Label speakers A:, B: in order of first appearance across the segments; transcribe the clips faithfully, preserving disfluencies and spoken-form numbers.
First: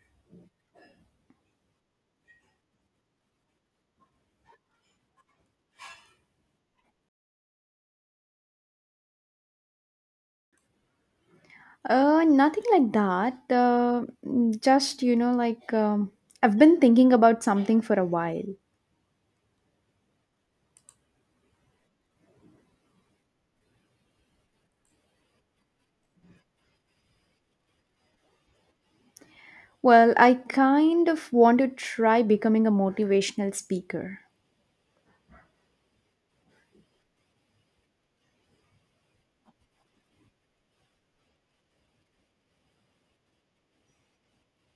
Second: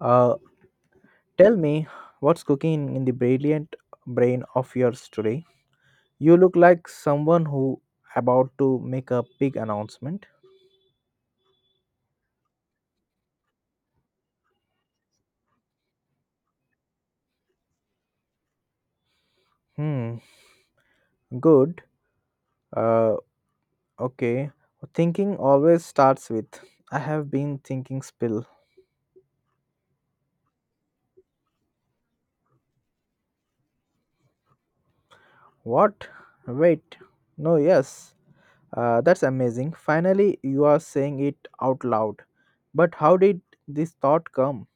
A: Uh, Tell me, what's cooking in the brilliant brain of yours today? You look like someone who about to make a big announcement.
B: Uh, nothing like that. Uh, mm, just, you know, like um, I've been thinking about something for a while.
A: Hmm, good. Uh, okay. Thinking always starts with I have been thinking spill.
B: Well, I kind of want to try becoming a motivational speaker.
A: What? Wait. No, yes. Uh, that's amazing. Finally, you are saying it out loud. But how did this thought come?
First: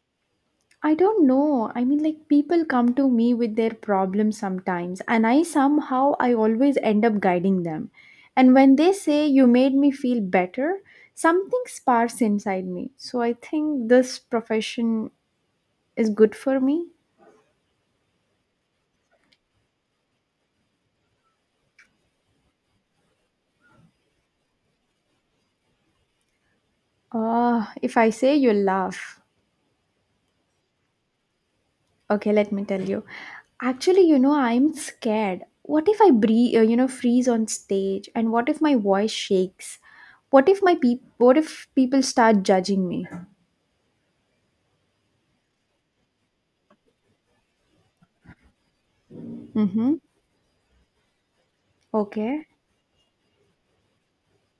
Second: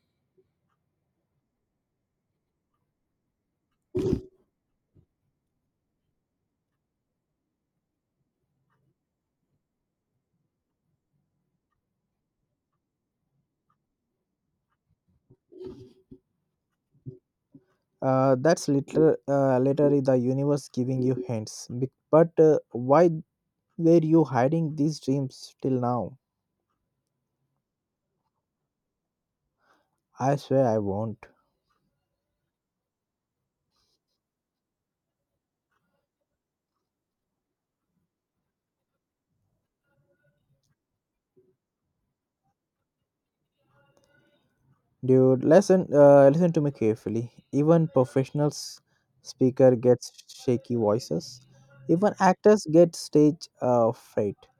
B: I don't know. I mean, like, people come to me with their problems sometimes, and I somehow I always end up guiding them. And when they say you made me feel better, something sparks inside me. So I think this profession is good for me.
A: uh, That's later uh, later the universe giving you hints. Be- but uh, why were you hiding these dreams till now?
B: Uh, if I say, you'll laugh.
A: I swear I won't.
B: Okay, let me tell you. Actually, you know, I'm scared. What if I breathe, uh, you know, freeze on stage? And what if my voice shakes? What if my peop what if people start judging me?
A: Dude, listen uh, listen to me carefully. Even professionals speaker
B: Mm-hmm.
A: gets shaky voices. Even
B: Okay.
A: actors get stage uh, fright.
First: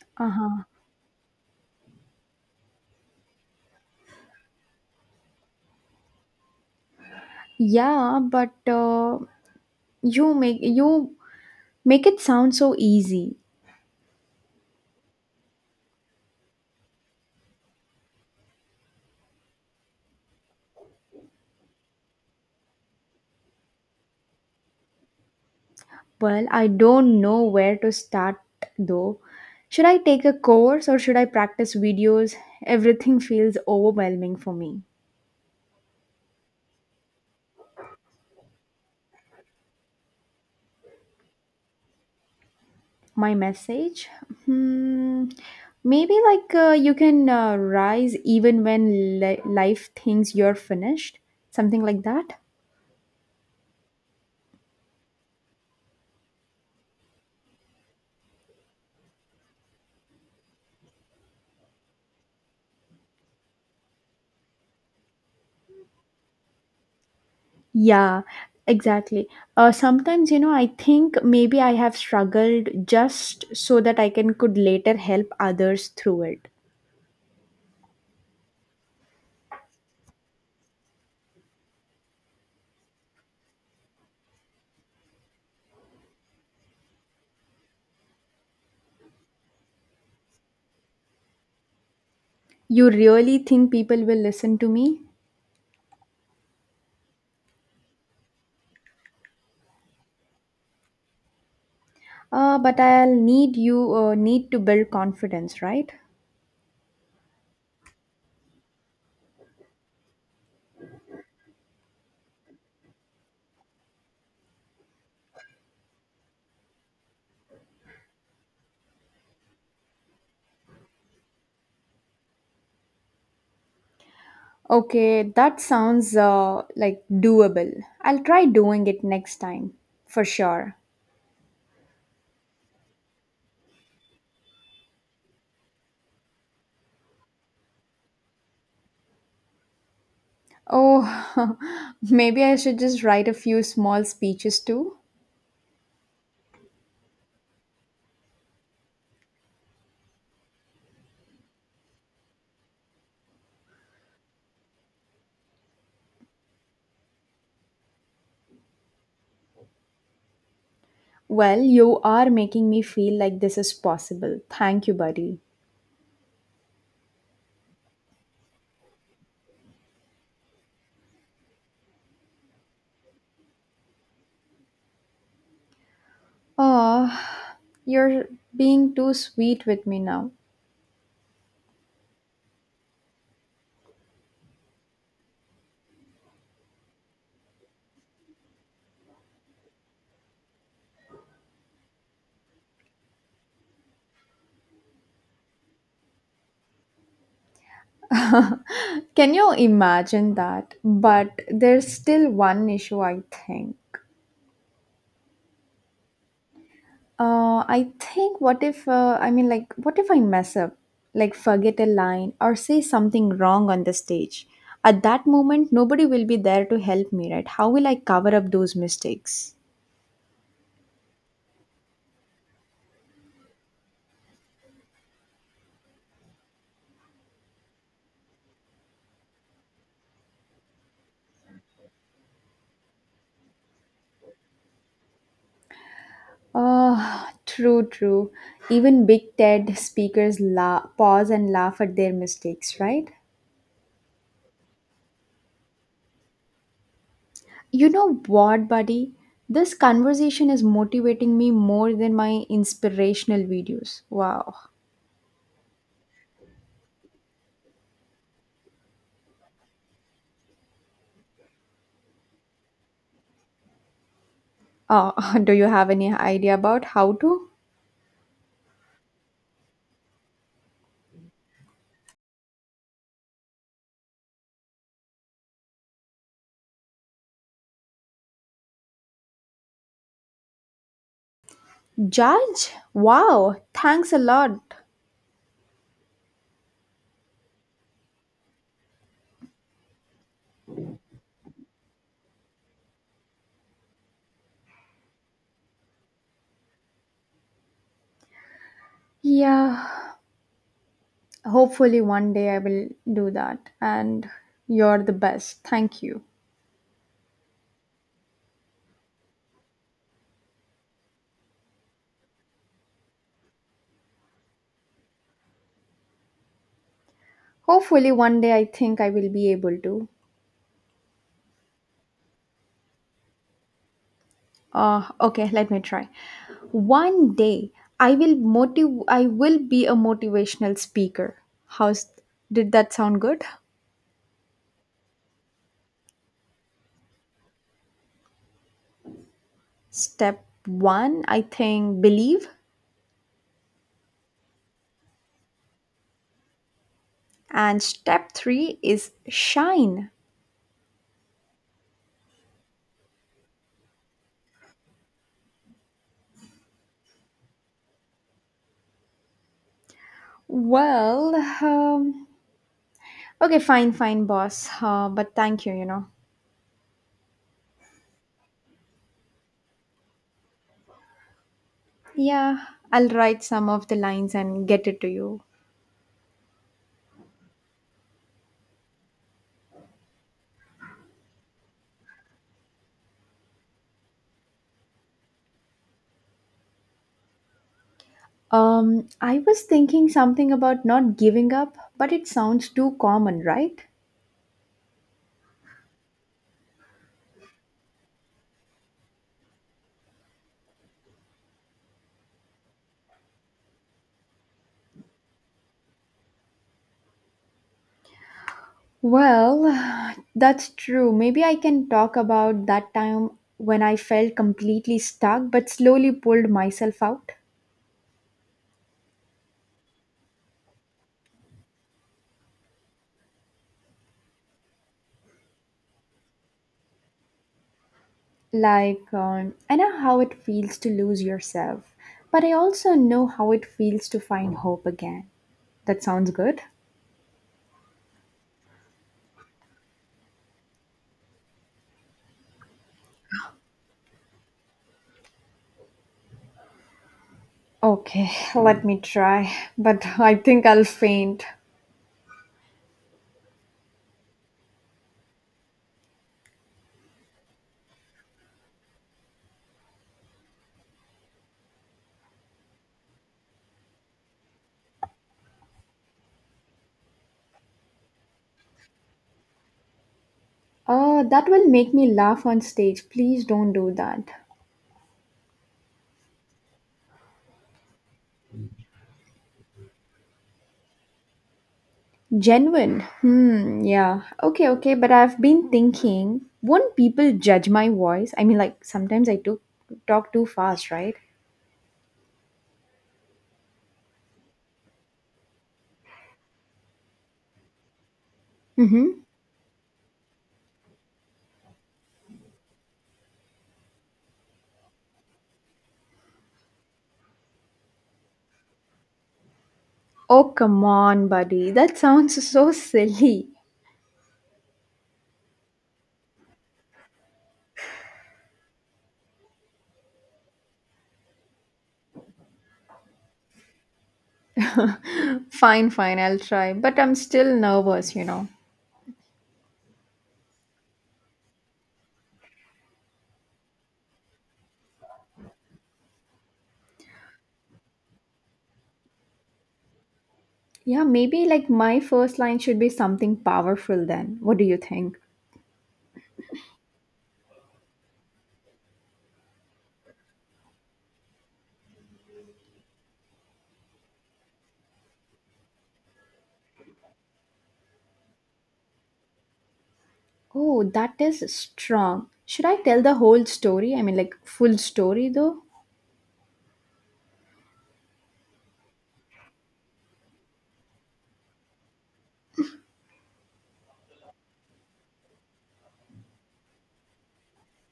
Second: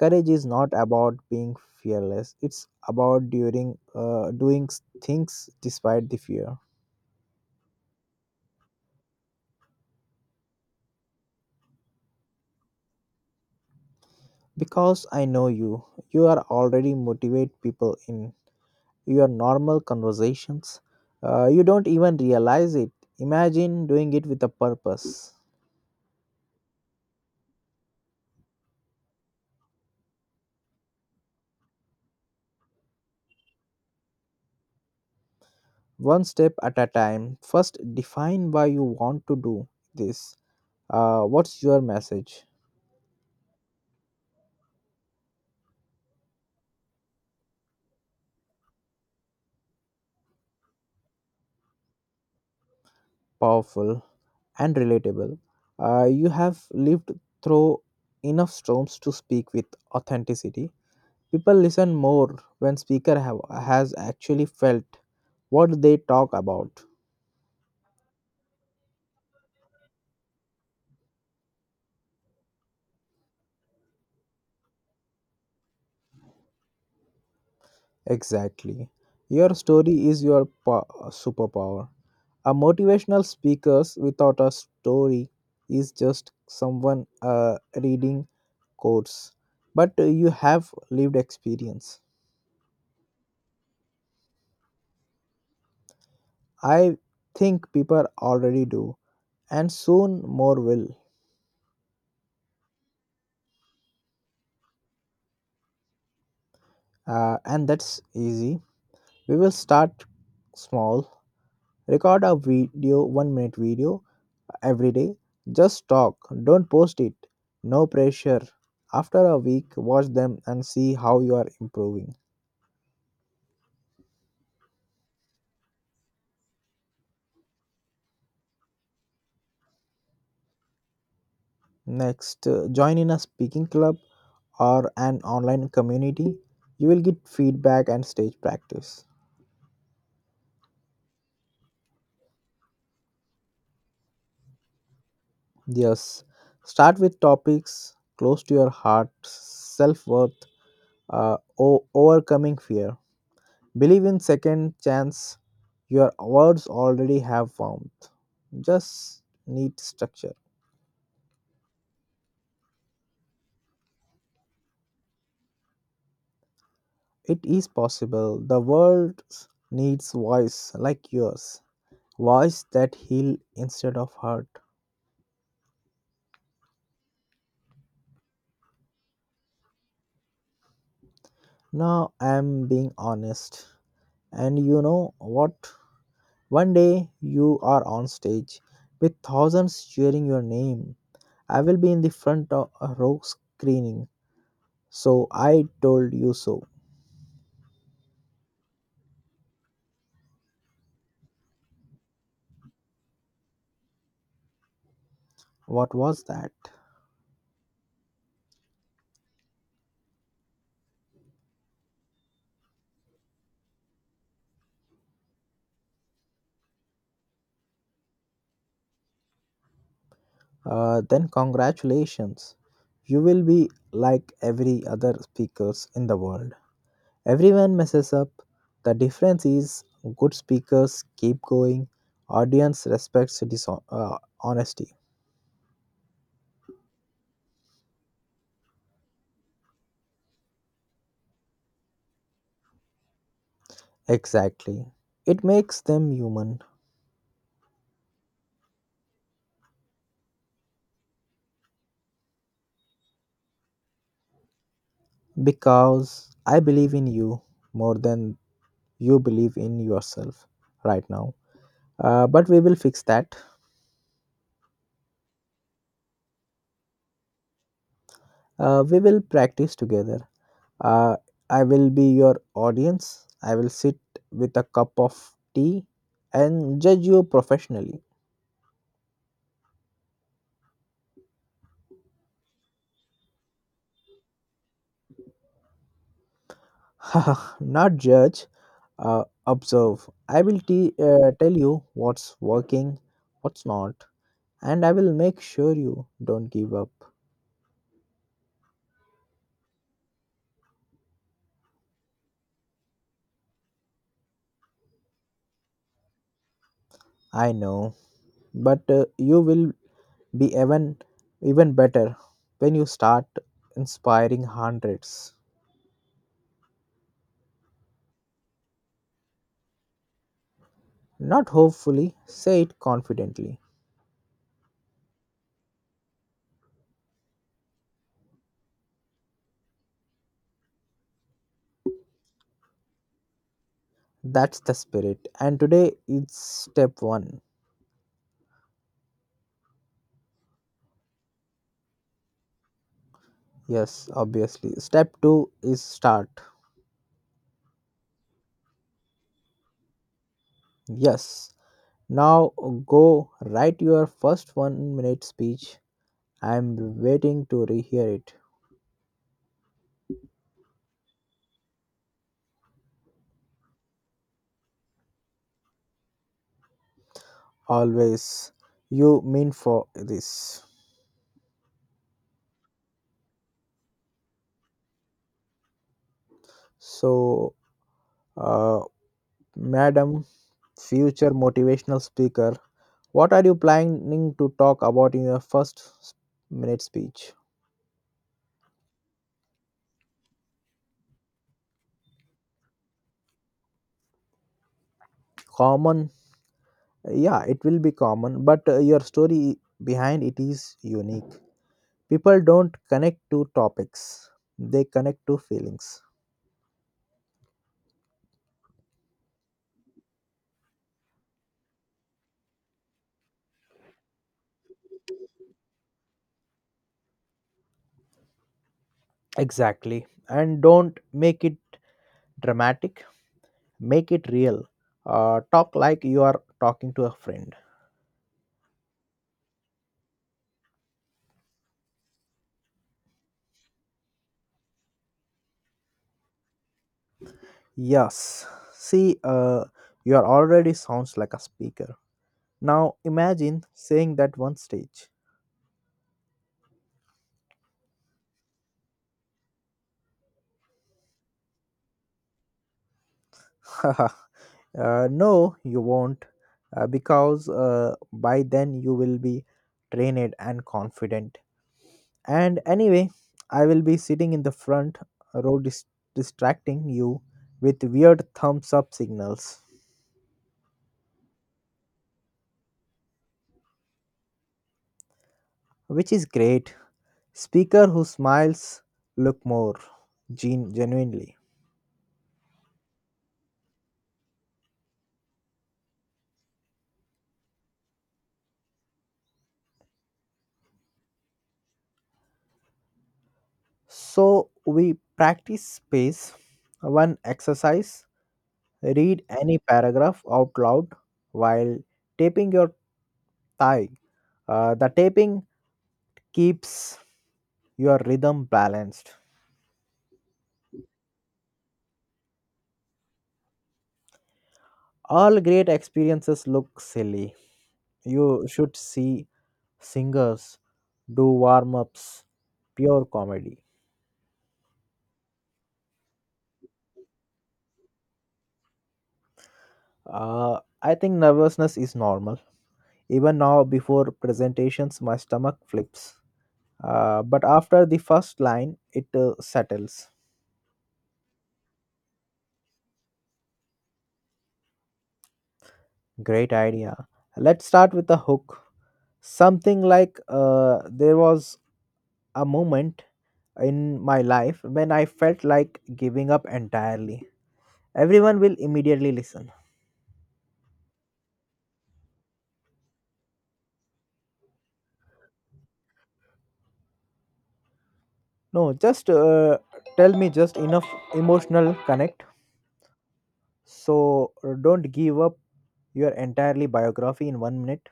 A: Courage is
B: Uh-huh.
A: not about being fearless. It's about during uh, doing s- things despite the fear.
B: Yeah, but uh, you make you make it sound so easy.
A: Because I know you, you are already motivate people in your normal conversations. Uh, you don't even realize it. Imagine doing it with a purpose.
B: Well, I don't know where to start though. Should I take a course or should I practice videos? Everything feels overwhelming for me.
A: One step at a time. First, define why you want to do this. Uh, what's your message?
B: My message? Hmm, Maybe like uh, you can uh, rise even when li- life thinks you're finished, something like that.
A: Powerful and relatable. Uh, you have lived through enough storms to speak with authenticity. People listen more when speaker have, has actually felt what they talk about.
B: Yeah, exactly. Uh, sometimes, you know, I think maybe I have struggled just so that I can could later help others through it.
A: Exactly. Your story is your po- superpower. A motivational speakers without a story is just someone uh, reading quotes. But you have lived experience.
B: You really think people will listen to me?
A: I think people already do, and soon more will.
B: Uh, but I'll need you uh, need to build confidence, right?
A: Uh, and that's easy. We will start small. Record a video, one minute video every day. Just talk, don't post it. No pressure. After a week, watch them and see how you are improving.
B: Okay, that sounds uh, like doable. I'll try doing it next time, for sure.
A: Next, uh, join in a speaking club or an online community. You will get feedback and stage practice.
B: Oh, maybe I should just write a few small speeches too.
A: Yes, start with topics close to your heart, self worth, uh, o- overcoming fear. Believe in second chance. Your words already have warmth. Just need structure.
B: Well, you are making me feel like this is possible. Thank you, buddy.
A: It is possible. The world needs voice like yours, voice that heal instead of hurt.
B: Oh, you're being too sweet with me now.
A: Now I am being honest. And you know what? One day you are on stage with thousands cheering your name. I will be in the front of a row screening. So I told you so.
B: Can you imagine that? But there's still one issue, I think.
A: What was that?
B: Uh, I think, what if, uh, I mean, like, what if I mess up, like forget a line or say something wrong on the stage? At that moment, nobody will be there to help me, right? How will I cover up those mistakes?
A: Uh, then congratulations. You will be like every other speakers in the world. Everyone messes up. The difference is good speakers keep going, audience respects dishon- uh, honesty.
B: Ah, true, true. Even big TED speakers la- pause and laugh at their mistakes, right?
A: Exactly. It makes them human
B: You know what, buddy? This conversation is motivating me more than my inspirational videos. Wow.
A: because I believe in you more than you believe in yourself right now. Uh, but we will fix that.
B: Uh, do you have any idea about how to?
A: Uh, we will practice together. Uh, I will be your audience. I will sit with a cup of tea and judge you professionally.
B: Judge? Wow, thanks a lot.
A: Not judge, uh, observe. I will te- uh, tell you what's working, what's not, and I will make sure you don't give up.
B: Yeah, hopefully one day I will do that. And you're the best. Thank you.
A: I know, but uh, you will be even even better when you start inspiring hundreds.
B: Hopefully one day I think I will be able to.
A: Not hopefully, say it confidently.
B: Uh, okay, let me try. One day I will motiv- I will be a motivational speaker. How's Did that sound good?
A: That's the spirit. And today is step one.
B: Step one, I think, believe,
A: Yes, obviously. Step two is start.
B: and step three is shine.
A: Yes. Now go write your first one minute speech. I'm waiting to rehear it.
B: Well, um, okay, fine, fine, boss. Uh, but thank you, you know.
A: Always. You mean for this.
B: Yeah, I'll write some of the lines and get it to you.
A: So, uh, Madam Future Motivational Speaker, what are you planning to talk about in your first s- minute speech?
B: Um, I was thinking something about not giving up, but it sounds too common, right?
A: Common, yeah, it will be common, but uh, your story behind it is unique. People don't connect to topics, they connect to feelings.
B: Well, that's true. Maybe I can talk about that time when I felt completely stuck but slowly pulled myself out.
A: Exactly. And don't make it dramatic. Make it real. Uh, talk like you are talking to a friend.
B: Like, um, I know how it feels to lose yourself, but I also know how it feels to find hope again. That sounds good.
A: Yes, see, uh, you are already sounds like a speaker. Now imagine saying that one stage.
B: Okay, let me try, but I think I'll faint.
A: uh, no you won't, uh, because uh, by then you will be trained and confident. And anyway, I will be sitting in the front row dis- distracting you with weird thumbs up signals.
B: Uh, that will make me laugh on stage. Please don't do that.
A: Which is great. Speaker who smiles look more gen- genuinely.
B: Genuine. Hmm, yeah. Okay, okay, but I've been thinking, won't people judge my voice? I mean, like, sometimes I do talk too fast, right?
A: So we practice space, one exercise,
B: Mm-hmm.
A: read any paragraph out loud while taping your thigh. Uh, the taping keeps your rhythm balanced.
B: Oh, come on, buddy. That sounds so silly.
A: All great experiences look silly. You should see singers do warm ups, pure comedy.
B: Fine, fine, I'll try, but I'm still nervous, you know.
A: Uh, I think nervousness is normal. Even now, before presentations, my stomach flips. Uh, but after the first line, it uh, settles.
B: Yeah, maybe like my first line should be something powerful then. What do you think?
A: Great idea. Let's start with a hook. Something like, uh, there was a moment in my life when I felt like giving up entirely. Everyone will immediately listen.
B: Oh, that is strong. Should I tell the whole story? I mean, like, full story though?
A: No, just uh, tell me just enough emotional connect. So uh, don't give up your entirely biography in one minute.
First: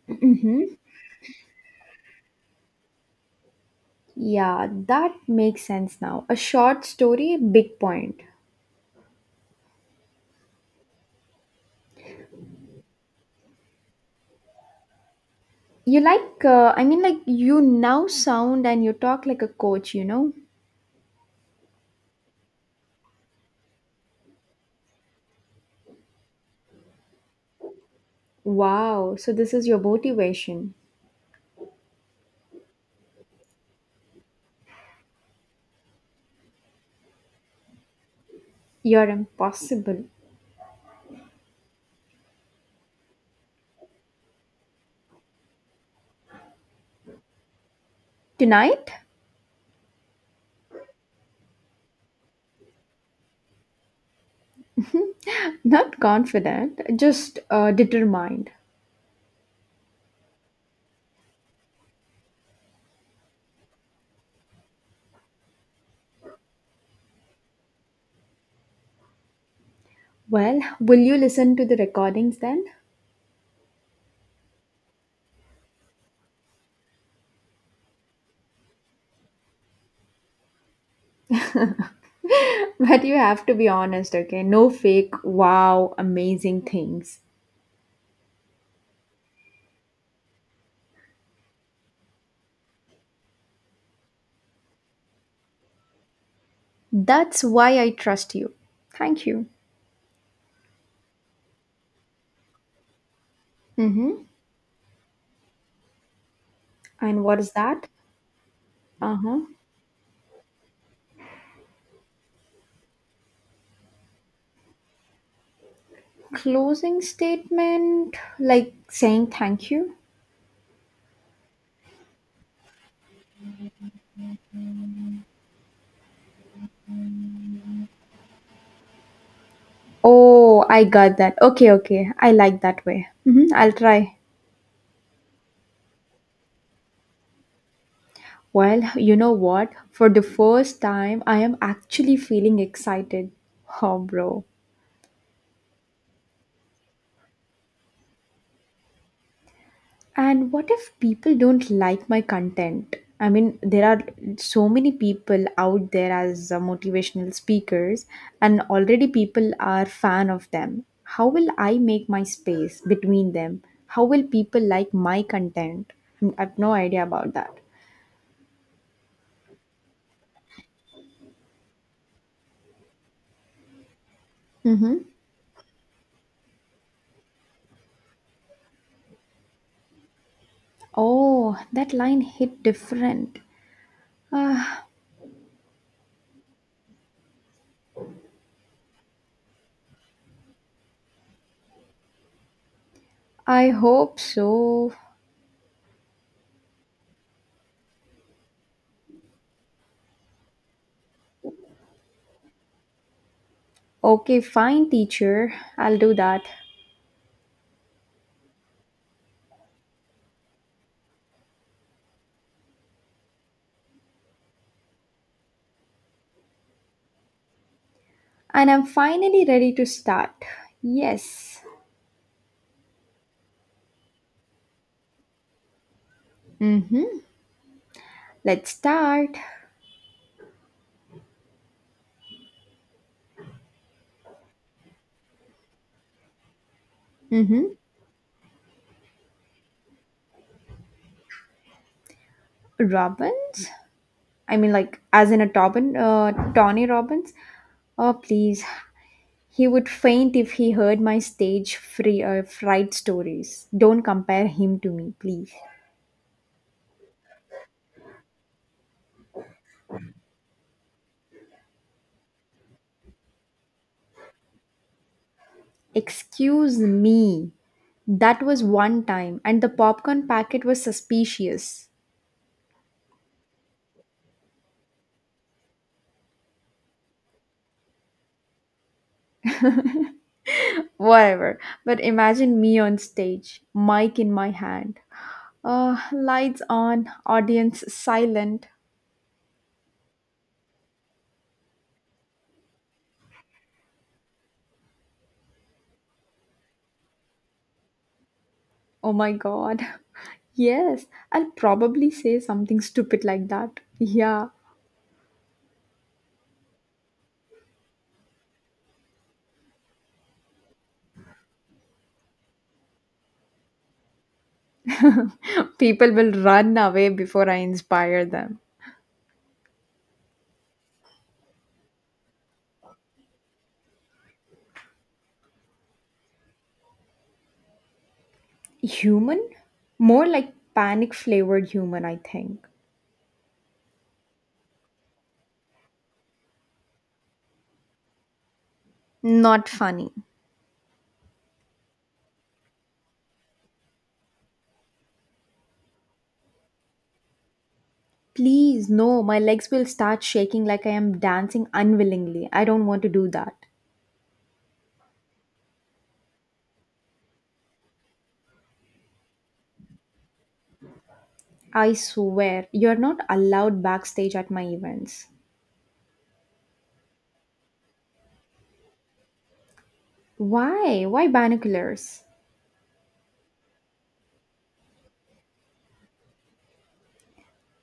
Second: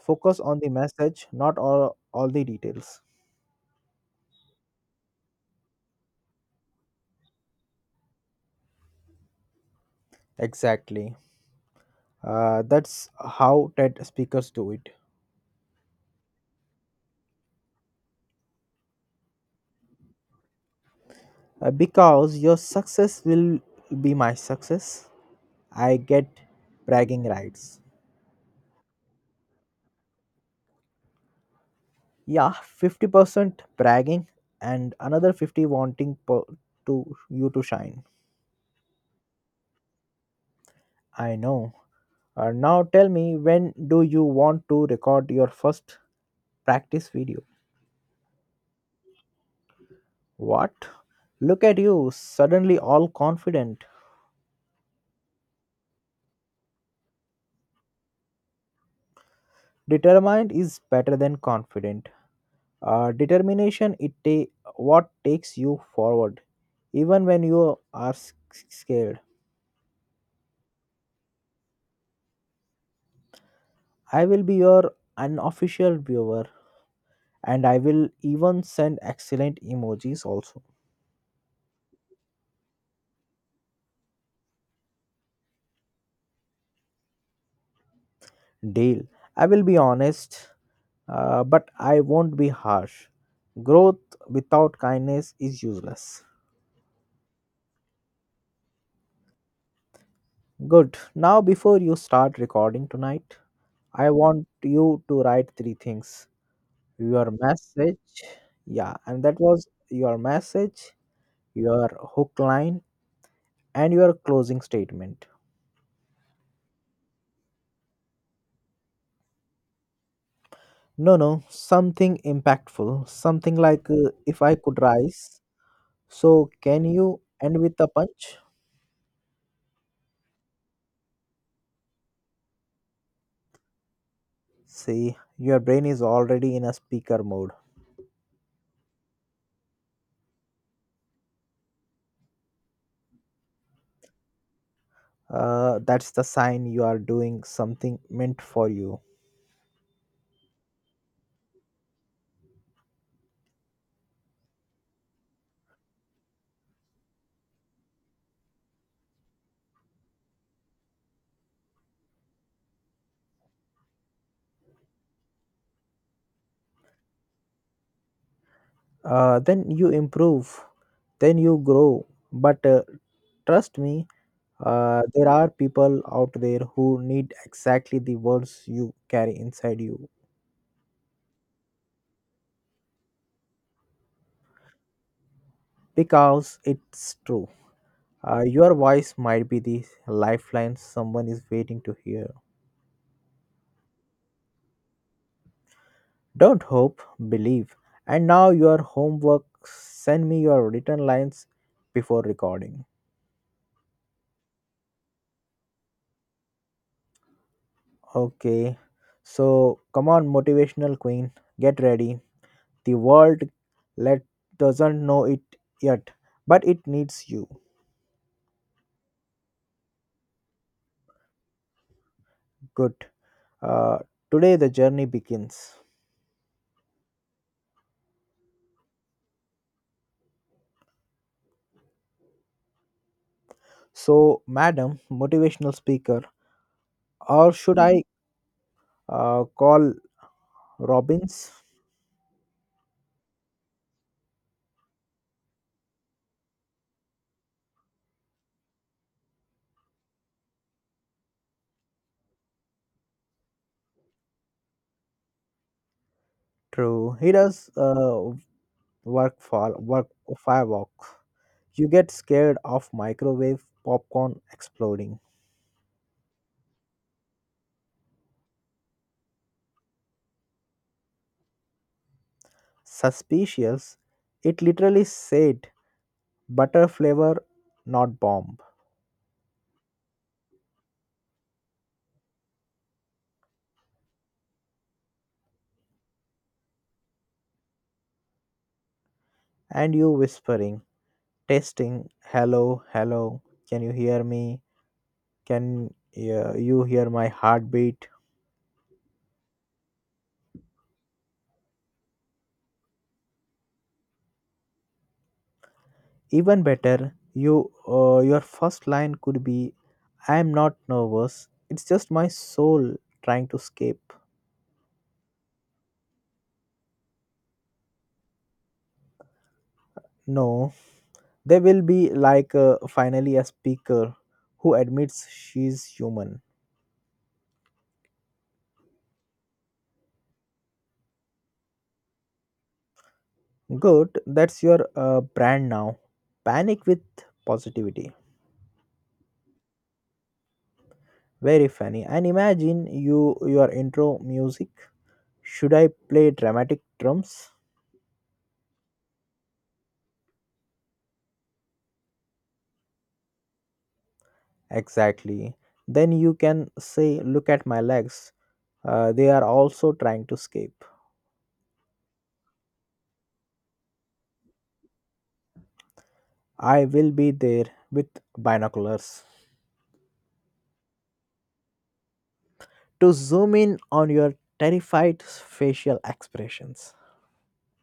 A: Focus on the message, not all, all the details.
B: Yeah, that makes sense now. A short story, big point.
A: Exactly. Uh, that's how TED speakers do it.
B: You like, uh, I mean, like, you now sound and you talk like a coach, you know?
A: Uh, because your success will be my success. I get bragging rights.
B: Wow, so this is your motivation.
A: Yeah, fifty percent bragging and another fifty wanting per- to you to shine.
B: You're impossible.
A: I know. Uh, now tell me, when do you want to record your first practice video?
B: Tonight?
A: What? Look at you, suddenly all confident.
B: Not confident, just uh, determined.
A: Determined is better than confident. Uh, determination, it ta- what takes you forward, even when you are s- scared.
B: Well, will you listen to the recordings then?
A: I will be your unofficial viewer, and I will even send excellent emojis also.
B: But you have to be honest, okay? No fake, wow, amazing things.
A: Deal. I will be honest, uh, but I won't be harsh. Growth without kindness is useless.
B: That's why I trust you. Thank you.
A: Good. Now, before you start recording tonight, I
B: Mm-hmm.
A: want you to write three things:
B: And
A: your
B: what is that?
A: message, yeah,
B: Uh
A: and that
B: huh.
A: was your message, your hook line, and your closing statement.
B: Closing statement, like saying thank you.
A: No, no, something impactful, something like, uh, if I could rise, so can you. End with a punch.
B: Oh, I got that. Okay, okay. I like that way. Mm-hmm. I'll try.
A: See, your brain is already in a speaker mode.
B: Well, you know what? For the first time, I am actually feeling excited. Oh, bro.
A: Uh, that's the sign you are doing something meant for you.
B: And what if people don't like my content? I mean, there are so many people out there as uh, motivational speakers, and already people are fan of them. How will I make my space between them? How will people like my content? Mm, I have no idea about that.
A: Uh, then you improve, then you grow. But uh, trust me. Uh,
B: Mm-hmm.
A: there are people out there who need exactly the words you carry inside you.
B: Oh, that line hit different. Ah,
A: Because it's true. Uh, your voice might be the lifeline someone is waiting to hear.
B: I hope so.
A: Don't hope, believe. And now, your homework: send me your written lines before recording.
B: Okay, fine, teacher. I'll do that.
A: Okay, so come on, motivational queen, get ready. The world, let doesn't know it yet, but it needs you.
B: And I'm finally ready to start. Yes.
A: Good. Uh, Today the journey begins.
B: Mm-hmm. Let's start.
A: So, madam motivational speaker, or
B: Mm-hmm.
A: should I uh, call Robbins?
B: Robbins? I mean, like, as in a Tobin, uh, Tony Robbins? Oh, please. He would faint if he heard my stage free uh, fright stories. Don't compare him to me, please.
A: True, he does, uh, work for work firewalk. You get scared of microwave popcorn exploding.
B: Excuse me. That was one time, and the popcorn packet was suspicious.
A: Suspicious, it literally said butter flavor, not bomb.
B: Whatever. But imagine me on stage, mic in my hand. Uh, lights on, audience silent.
A: And you whispering, testing, hello, hello, can you hear me? Can uh, you hear my heartbeat?
B: Oh my god. Yes, I'll probably say something stupid like that. Yeah.
A: Even better, you uh, your first line could be, I am not nervous, it's just my soul trying to escape.
B: People will run away before I inspire them.
A: No, they will be like, uh, finally a speaker who admits she's human.
B: Human? More like panic flavored human, I think.
A: Good, that's your uh, brand now, panic with positivity.
B: Not funny.
A: Very funny. And imagine you your intro music. Should I play dramatic drums?
B: Please, no, my legs will start shaking like I am dancing unwillingly. I don't want to do that.
A: Exactly. Then you can say, look at my legs. Uh, they are also trying to escape.
B: I swear, you're not allowed backstage at my events.
A: I will be there with binoculars
B: Why? Why binoculars?
A: to zoom in on your terrified facial expressions.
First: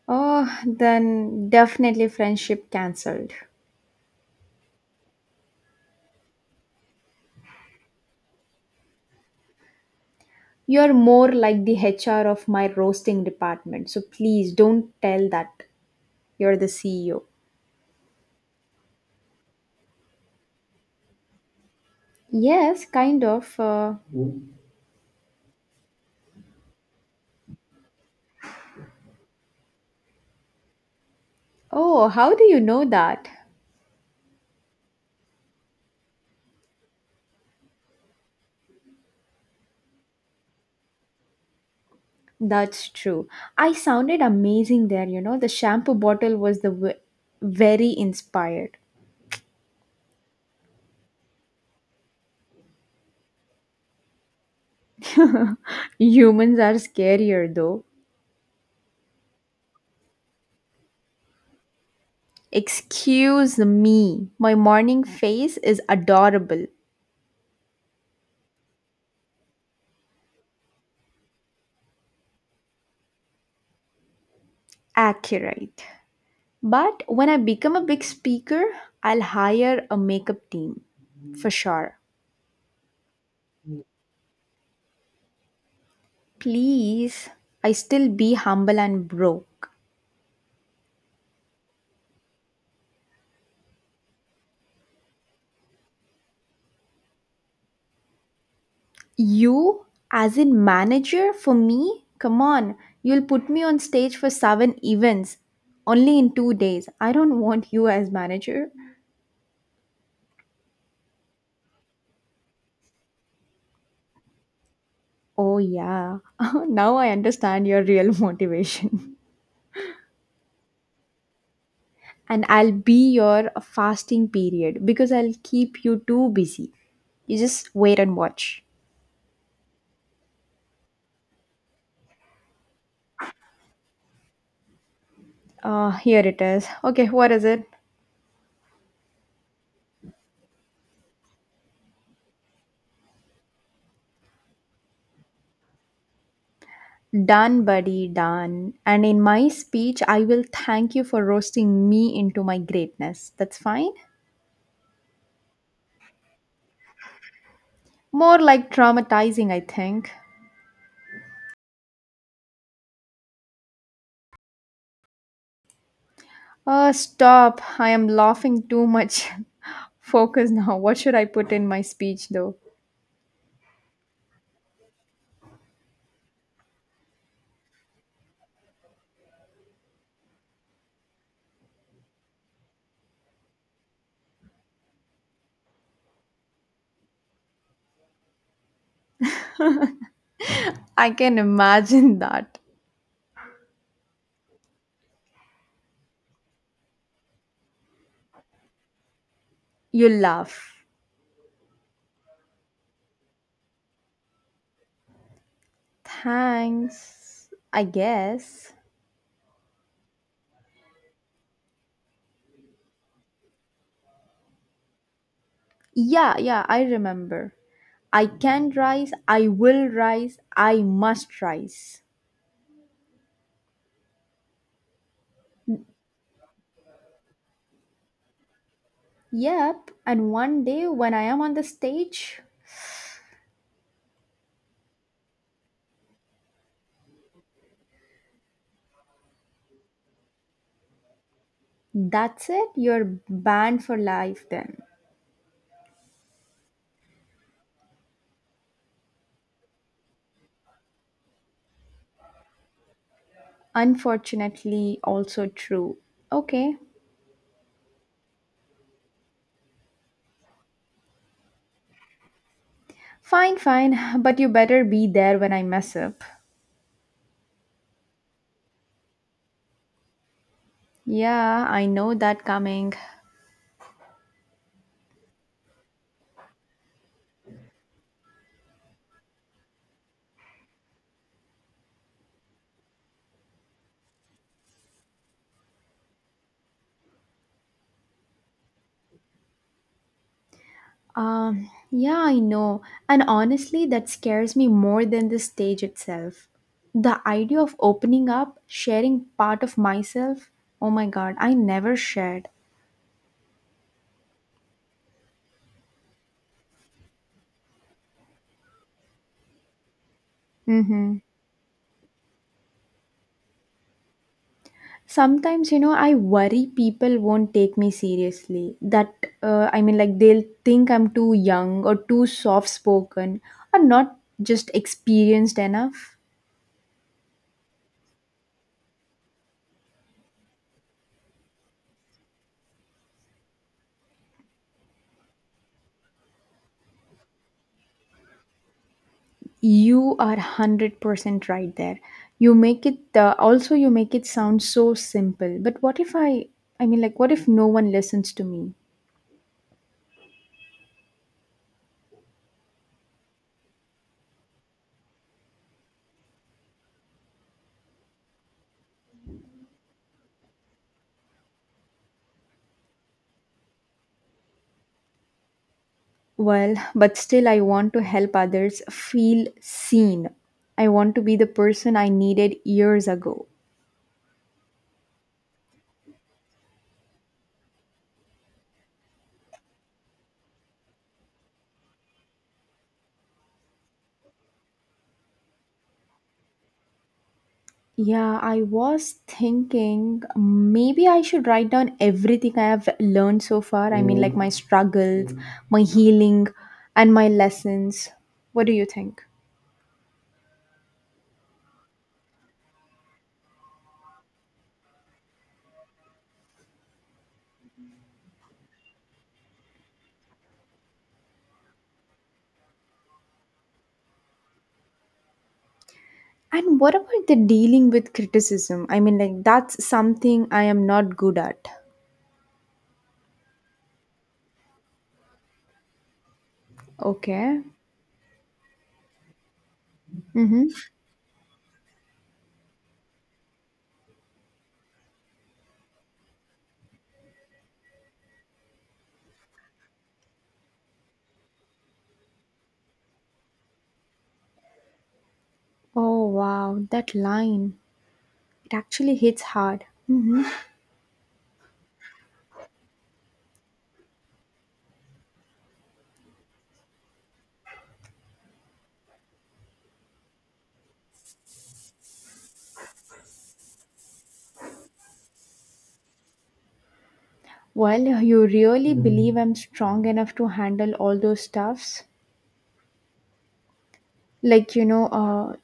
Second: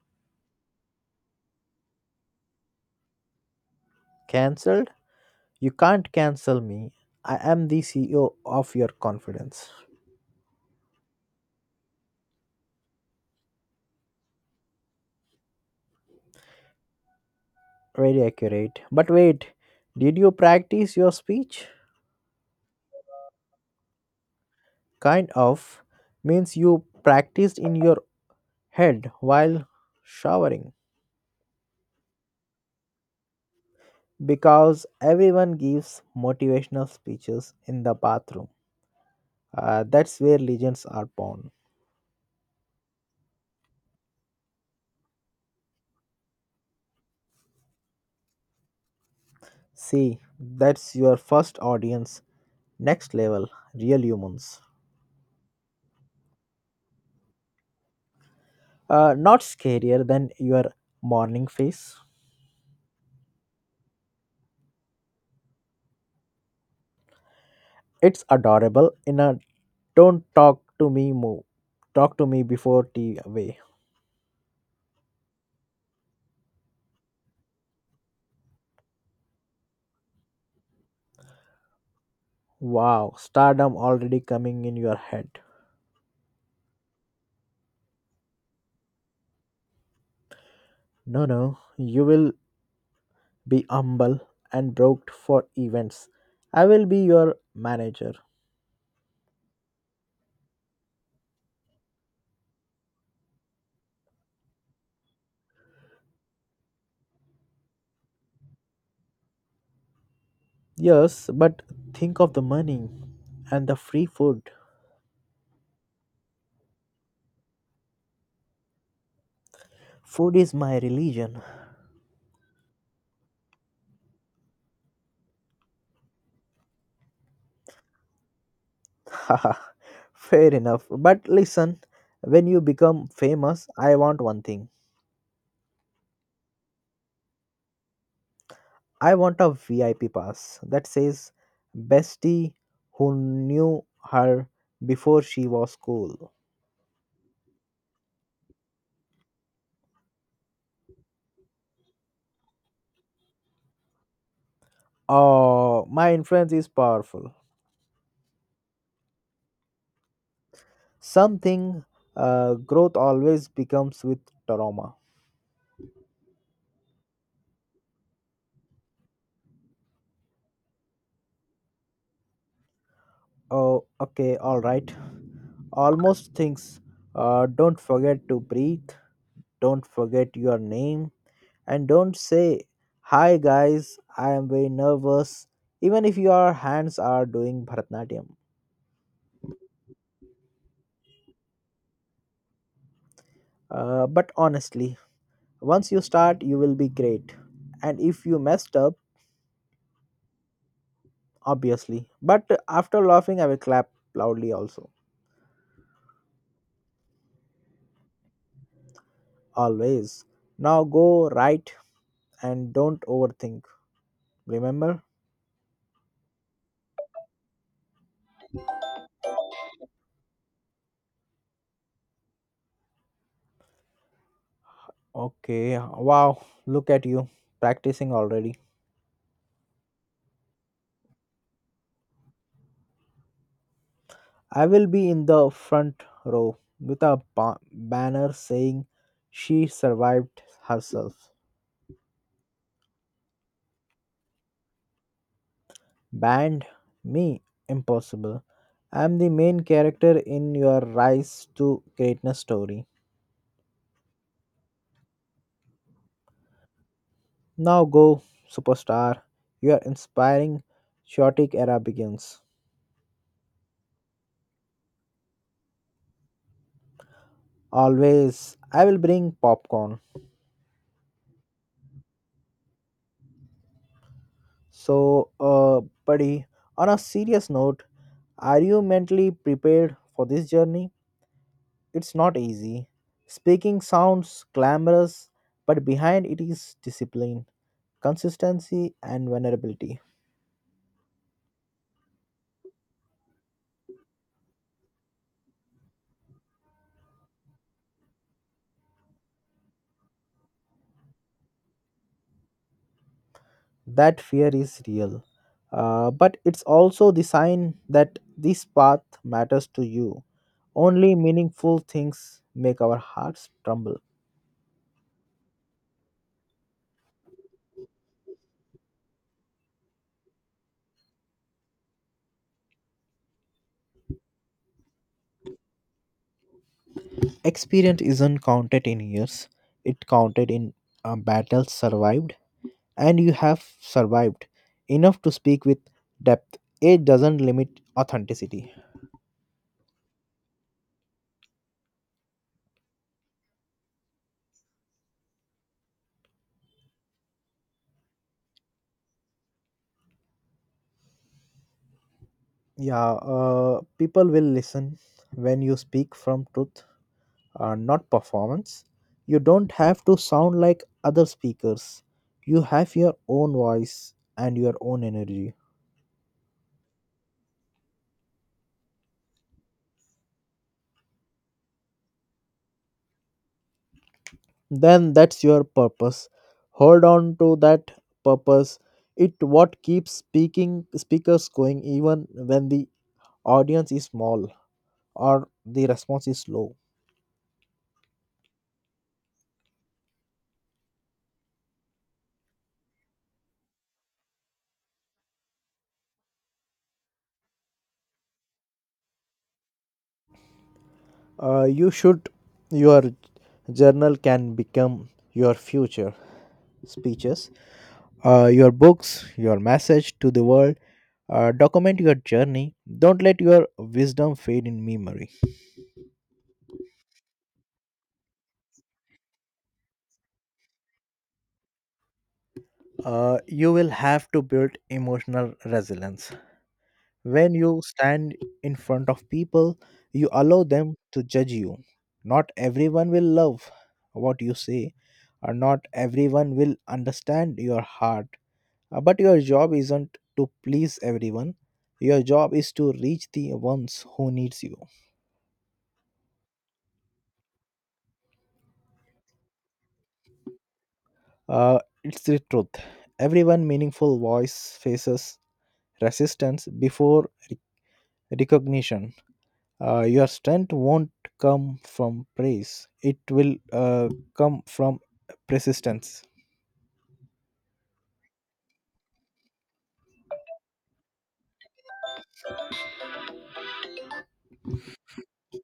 B: Oh, then definitely friendship cancelled.
A: Cancelled? You can't cancel me. I am the C E O of your confidence.
B: You're more like the H R of my roasting department, so please don't tell that you're the C E O.
A: Very accurate. But wait, did you practice your speech?
B: Yes, kind of. Uh,
A: Kind of means you practiced in your head while showering.
B: oh, how do you know that?
A: Because everyone gives motivational speeches in the bathroom. Uh, that's where legends are born.
B: That's true. I sounded amazing there, you know. The shampoo bottle was the w- very inspired.
A: See, that's your first audience. Next level, real humans.
B: Humans are scarier though.
A: Uh, not scarier than your morning face.
B: Excuse me. My morning face is adorable.
A: It's adorable in a don't talk to me move. Talk to me before tea away.
B: Accurate. But when I become a big speaker, I'll hire a makeup team for sure.
A: Wow, stardom already coming in your head.
B: Please, I still be humble and broke.
A: No, no, you will be humble and broke for events. I will be your manager.
B: You, as in manager for me? Come on, you'll put me on stage for seven events only in two days. I don't want you as manager.
A: Yes, but think of the money and the free food.
B: Oh, yeah, now I understand your real motivation.
A: Food is my religion.
B: And I'll be your fasting period because I'll keep you too busy. You just wait and watch.
A: Haha, fair enough. But listen, when you become famous, I want one thing.
B: Uh, here it is. Okay, what is it?
A: I want a V I P pass that says, Bestie who knew her before she was cool.
B: Done, buddy, done. And in my speech, I will thank you for roasting me into my greatness. That's fine?
A: Oh, my influence is powerful.
B: More like traumatizing, I think.
A: Something, uh, growth always becomes with trauma.
B: Uh, stop. I am laughing too much. Focus now. What should I put in my speech, though?
A: Oh, okay, all right. Almost things. Uh, don't forget to breathe. Don't forget your name. And don't say, Hi guys, I am very nervous, even if your hands are doing Bharatanatyam.
B: I can imagine that.
A: Uh, but honestly, once you start, you will be great. And if you messed up,
B: You laugh.
A: obviously. But after laughing, I will clap loudly also.
B: Thanks, I guess.
A: Always. Now go right and don't overthink. Remember?
B: Yeah, yeah, I remember. I can rise, I will rise, I must rise.
A: Okay, wow, look at you practicing already.
B: Yep, and one day when I am on the stage,
A: I will be in the front row with a ba- banner saying, she survived herself.
B: that's it, you're banned for life then.
A: Banned? Me? Impossible. I am the main character in your rise to greatness story.
B: Unfortunately, also true. Okay,
A: Now go, superstar. Your inspiring chaotic era begins.
B: fine, fine, but you better be there when I mess up.
A: Always, I will bring popcorn.
B: Yeah, I know that coming.
A: So, uh, buddy, on a serious note, are you mentally prepared for this journey? It's not easy. Speaking sounds glamorous, but behind it is discipline, consistency, and vulnerability.
B: Um, yeah, I know. And honestly, that scares me more than the stage itself. The idea of opening up, sharing part of myself, oh my god, I never shared.
A: That fear is real. Uh, but it's also the sign that this path matters to you. Only
B: Mm-hmm.
A: meaningful things make our hearts tremble.
B: Sometimes, you know, I worry people won't take me seriously. That, uh, I mean, like, they'll think I'm too young or too soft spoken or not just experienced enough.
A: Experience isn't counted in years, it counted in uh, battles survived, and you have survived enough to speak with depth. Age doesn't limit authenticity.
B: You are one hundred percent right there. You make it, uh, also, you make it sound so simple. But what if I, I mean, like, what if no one listens to me?
A: Yeah, uh, people will listen when you speak from truth, uh, not performance. You don't have to sound like other speakers. You have your own voice and your own energy.
B: Well, but still, I want to help others feel seen. I want to be the person I needed years ago.
A: Then that's your purpose. Hold on to that purpose. It what keeps speaking speakers going even when the audience is small or the response is low.
B: Yeah, I was thinking maybe I should write down everything I have learned so far. I mean, like, my struggles, my healing, and my lessons. What do you think?
A: Uh, you should. Your journal can become your future speeches, uh, your books, your message to the world. Uh, document your journey. Don't let your wisdom fade in memory.
B: And what about the dealing with criticism? I mean, like, that's something I am not good at.
A: Uh, you will have to build emotional resilience. When
B: Okay.
A: you stand in front of people, you allow
B: Mm-hmm.
A: them to judge you. Not everyone will love what you say, or not everyone will understand your heart. Uh, but your job isn't to please everyone. Your job is to reach the ones who needs you.
B: Oh, wow. That line. It actually hits hard. Mhm.
A: Uh, it's the truth. Everyone meaningful voice faces resistance before re- recognition. Uh, your strength won't come from praise, it will uh, come from persistence.
B: Well, you really believe I'm strong enough to handle all those stuffs? Like, you know, uh,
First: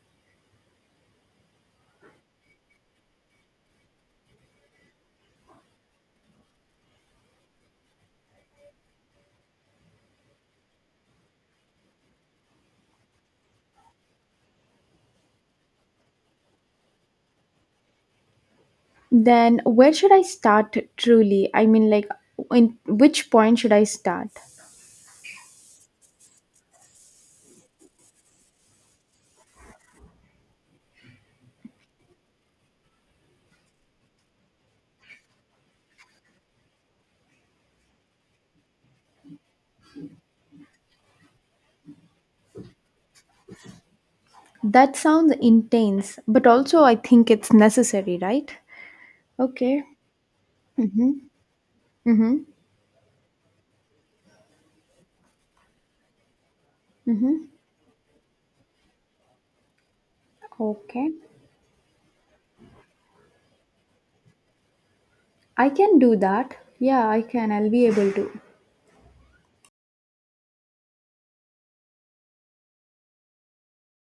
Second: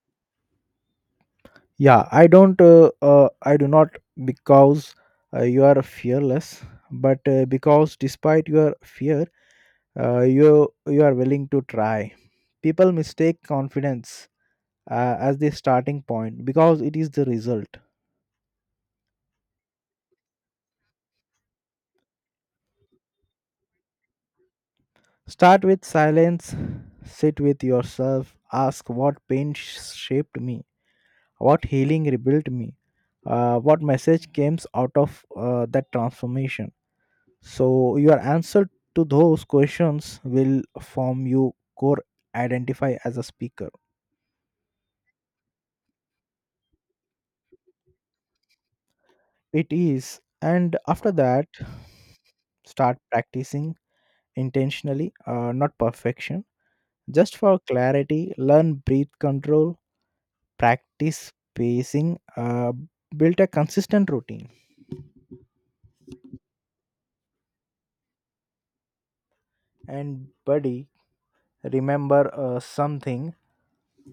A: Yeah, I don't, uh, uh, I do not, because uh, you are fearless, but uh, because despite your fear, uh, you, you are willing to try. People mistake confidence uh, as the starting point, because it is the result.
B: then where should I start truly? I mean, like, in which point should I start?
A: Start with silence, sit with yourself, ask what pain sh- shaped me, what healing rebuilt me, uh, what message came out of uh, that transformation. So, your answer to those questions will form your core identify as a speaker.
B: That sounds intense, but also I think it's necessary, right?
A: It
B: Okay.
A: is, and after that,
B: Mm-hmm.
A: start practicing intentionally, uh, not perfection, just
B: Mm-hmm.
A: for clarity. Learn breath control,
B: Okay.
A: practice pacing, uh, built a consistent routine.
B: I can do that. Yeah, I can. I'll be able to.
A: And, buddy, remember uh, something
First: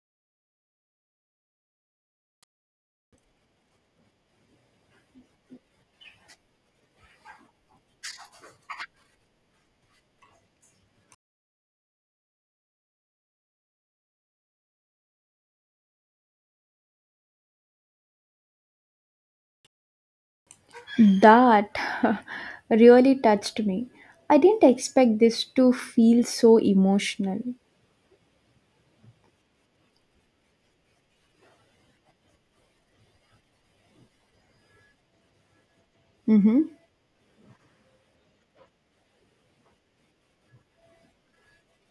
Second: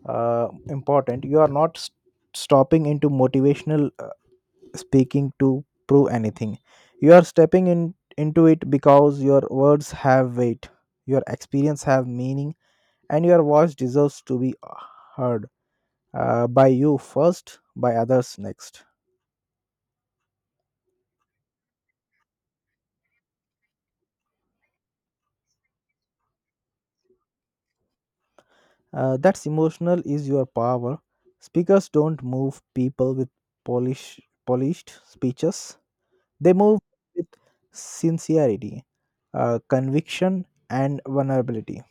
A: uh, important. You are not s stopping into motivational uh, speaking to prove anything. You are stepping in into it because your words have weight, your experience have meaning, and your voice deserves to be heard, uh, by you first, by others next.
B: That really touched me. I didn't expect this to feel so emotional.
A: Uh, that's emotional is your power. Speakers don't move people with polish, polished speeches. They
B: Mm-hmm.
A: move with sincerity, uh, conviction, and vulnerability.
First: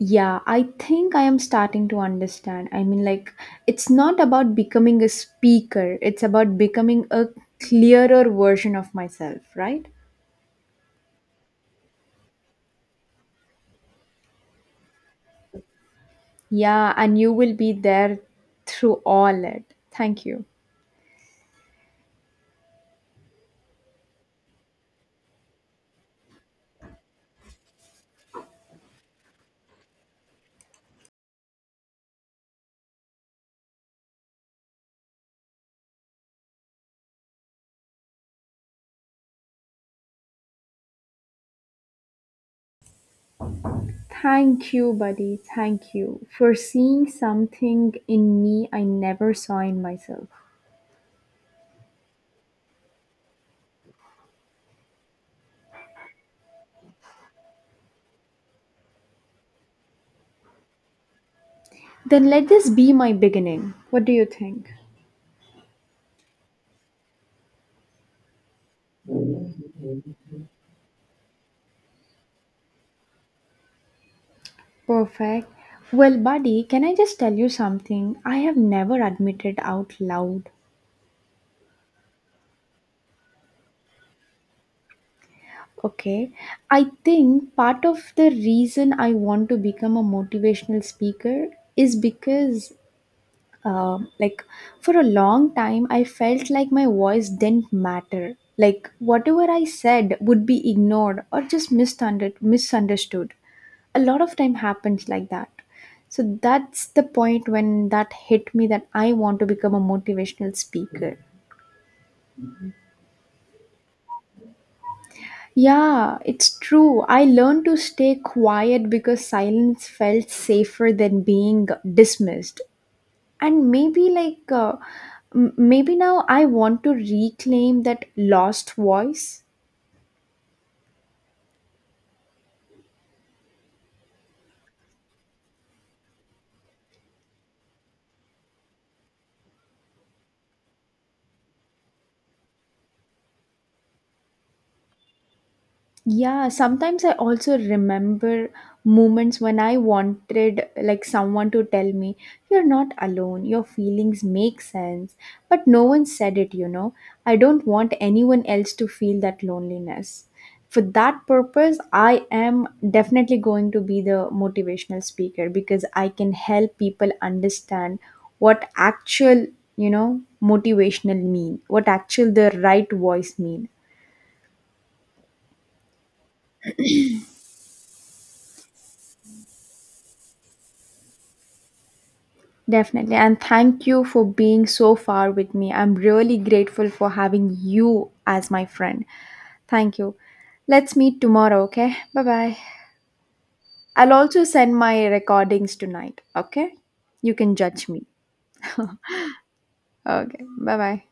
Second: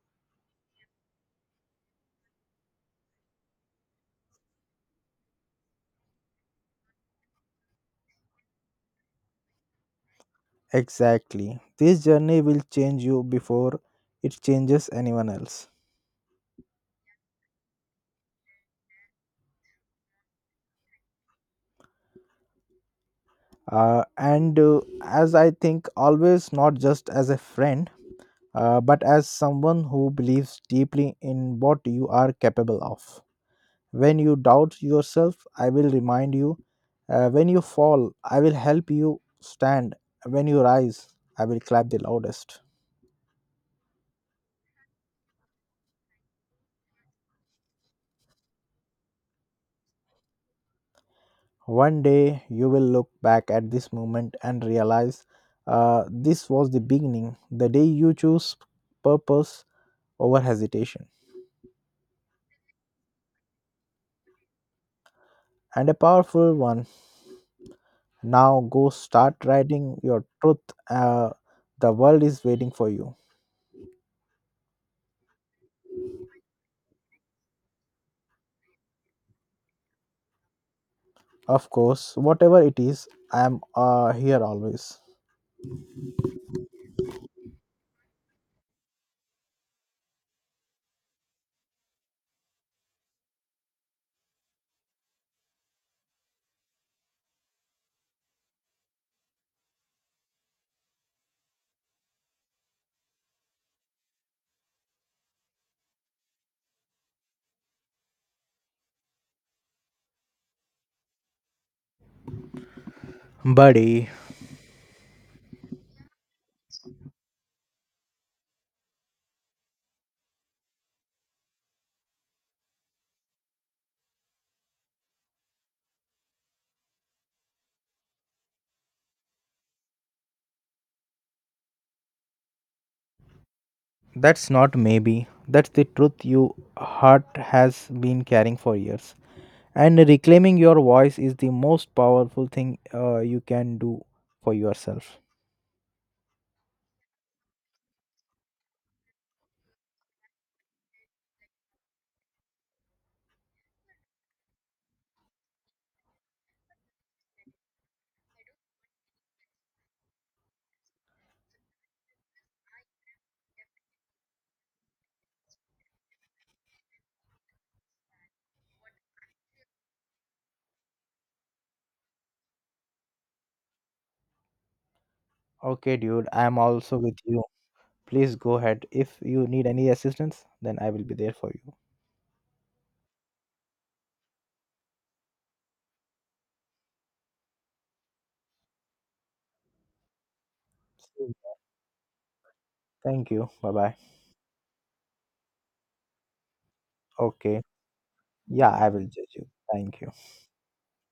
B: Yeah, I think I am starting to understand. I mean, like, it's not about becoming a speaker, it's about becoming a clearer version of myself, right?
A: Exactly. This journey will change you before it changes anyone else.
B: Yeah, and you will be there through all it. Thank you.
A: Uh, and uh, As I think, always, not just as a friend, uh, but as someone who believes deeply in what you are capable of. When you doubt yourself, I will remind you. Uh, when you fall, I will help you stand. When you rise, I will clap the loudest.
B: Thank you, buddy. Thank you for seeing something in me I never saw in myself.
A: One day you will look back at this moment and realize, uh, this was the beginning, the day you choose purpose over hesitation.
B: Then let this be my beginning. What do you think?
A: And a powerful one. Now go start writing your truth. Uh, the world is waiting for you.
B: Perfect. Well, buddy, can I just tell you something I have never admitted out loud?
A: Of course, whatever it is, I am uh, here always.
B: Okay. I think part of the reason I want to become a motivational speaker is because, um, like, for a long time I felt like my voice didn't matter, like whatever I said would be ignored or just misunderstood misunderstood A lot of time happens like that. So that's the point when that hit me, that I want to become a motivational speaker.
A: Buddy.
B: Yeah, it's true. I learned to stay quiet because silence felt safer than being dismissed. And maybe like uh, m- maybe now I want to reclaim that lost voice.
A: That's not maybe. That's the truth your heart has been carrying for years. And reclaiming your voice is the most powerful thing uh, you can do for yourself.
B: Yeah, sometimes I also remember moments when I wanted like someone to tell me, you're not alone, your feelings make sense, but no one said it, you know. I don't want anyone else to feel that loneliness. For that purpose, I am definitely going to be the motivational speaker because I can help people understand what actual, you know, motivational mean, what actual the right voice mean.
A: Okay, dude, I'm also with you. Please go ahead. If you need any assistance, then I will be there for you.
B: Definitely. And thank you for being so far with me. I'm really grateful for having you as my friend. Thank you. Let's meet tomorrow, okay? Bye bye.
A: Thank you. Bye bye.
B: I'll also send my recordings tonight, okay? You can
A: Okay.
B: judge me.
A: Yeah, I will judge you. Thank you.
B: Okay. Bye bye.